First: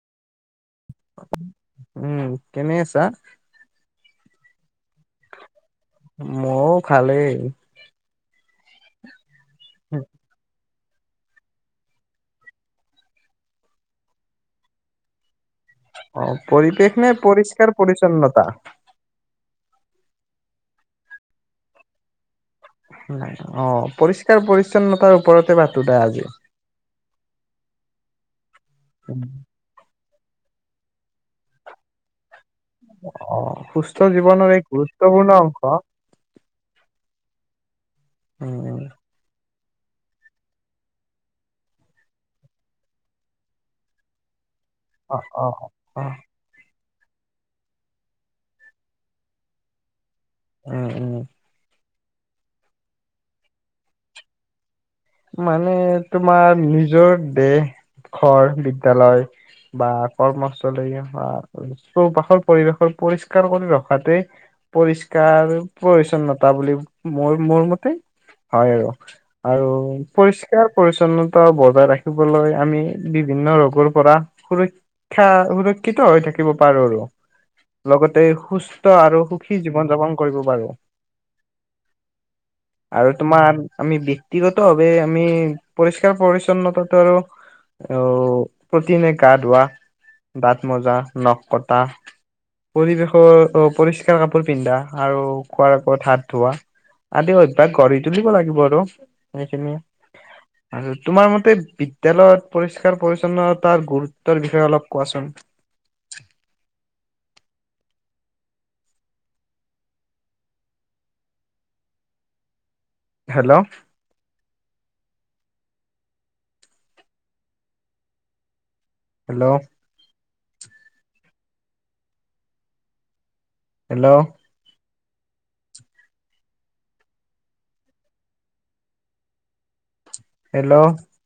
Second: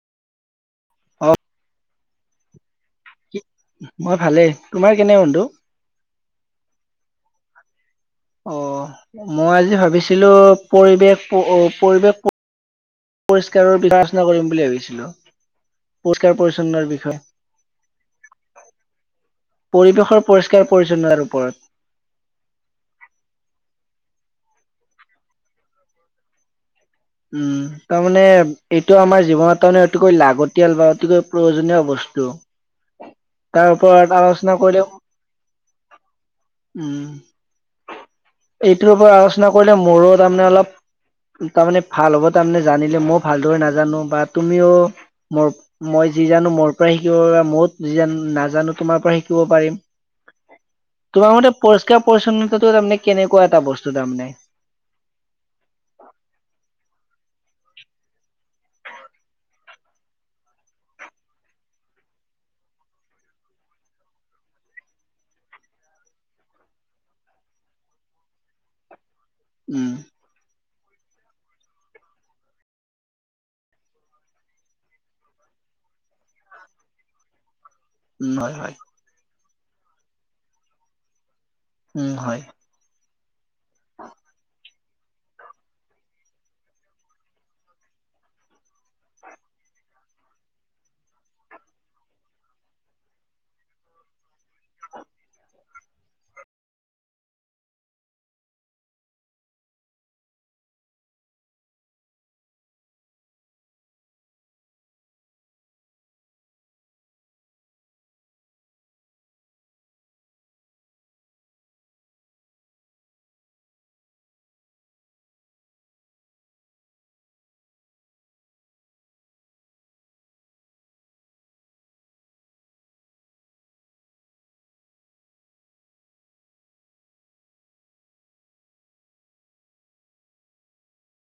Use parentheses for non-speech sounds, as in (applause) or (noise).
অ (unintelligible) উম, কেনে আছা? (unintelligible) মই ভালেই, তোমাৰ কেনে বন্ধু? মইওঁ ভালেই। অ মই আজি ভাবিছিলো। পৰিবেশ পৰিৱেশ, পৰিষ্কাৰৰ বিবেচনা কৰিম বুলি ভাবিছিলো। অ পৰিষ্কাৰ পৰিচ্ছন্নৰ পৰিৱেশ নে? বিষয়ে পৰিষ্কাৰ পৰিচ্ছন্নতা। পৰিৱেশৰ পৰিষ্কাৰ পৰিচ্ছন্নতাৰ ওপৰত। অ পৰিষ্কাৰ পৰিচ্ছন্নতাৰ ওপৰতে পাতো দে আজি। উম তাৰমানে। এইটো আমাৰ জীৱনত (inaudible) অতিকৈ লাগতিয়াল বা অতিকৈ প্ৰয়োজনীয় বস্তু। অ', তাৰ সুস্থ ওপৰত জীৱনৰ আলোচনা এক কৰিলেও গুৰুত্বপূৰ্ণ অংশ। উম উম, এইটোৰ ওপৰত আলোচনা। কৰিলে মোৰো তাৰ মানে অলপ তাৰ মানে ভাল হ'ব তাৰমানে জানিলে ময়ো ভালদৰে নাজানো বাট। তুমিও অ', মোৰ অ'। মই অ', যি জানো মোৰ পৰা শিকিব পাৰিবা। মত যি নাজানো তোমাৰ পৰা শিকিব পাৰিম। উম, উম। তোমাৰ মতে পচ। শিকা পৰিচ্ছন্নতাটো তাৰমানে কেনেকুৱা এটা বস্তু তাৰমানে? মানে তোমাৰ। নিজৰ দেহ ঘৰ বিদ্য়ালয় বা কৰ্মস্থলী চৌপাশৰ পৰিৱেশৰ পৰিষ্কাৰ কৰি ৰখাতে পৰিষ্কাৰ প্ৰ্ছন্নতা বুলি মোৰ মোৰ মতে হয় আৰু। আৰু উম। পৰিষ্কাৰ পৰি্ছন্নতা বজাই ৰাখিবলৈ, আমি বিভিন্ন ৰোগৰ পৰা সুৰক্ষা সুৰক্ষিত হৈ থাকিব পাৰো আৰু। লগতে উম হয় হয় সুস্থ আৰু স সি জীৱন যাপন কৰিব পাৰো। উম হয়। আৰু তোমাৰ আমি ব্যক্তিগত। আমি পৰিষ্কাৰ পৰিছন্নতাটো আৰু, আহ প্ৰতিদিনে গা ধোৱা, দাঁত মজা, নখ কটা পৰিৱেশৰ পৰিষ্কাৰ কাপোৰ পিন্ধা আৰু খোৱাৰ আগত হাত ধোৱা আদি অভ্যাস গঢ়ি তুলিব লাগিব আৰু। সেইখিনিয়ে। আৰু তোমাৰ মতে, বিদ্যালয়ত পৰিস্কাৰ পৰিছন্নতাৰ গুৰুত্বৰ বিষয়ে অলপ কোৱাচোন। হেল্ল'। হেল্ল'। হেল্ল'। হেল্ল'।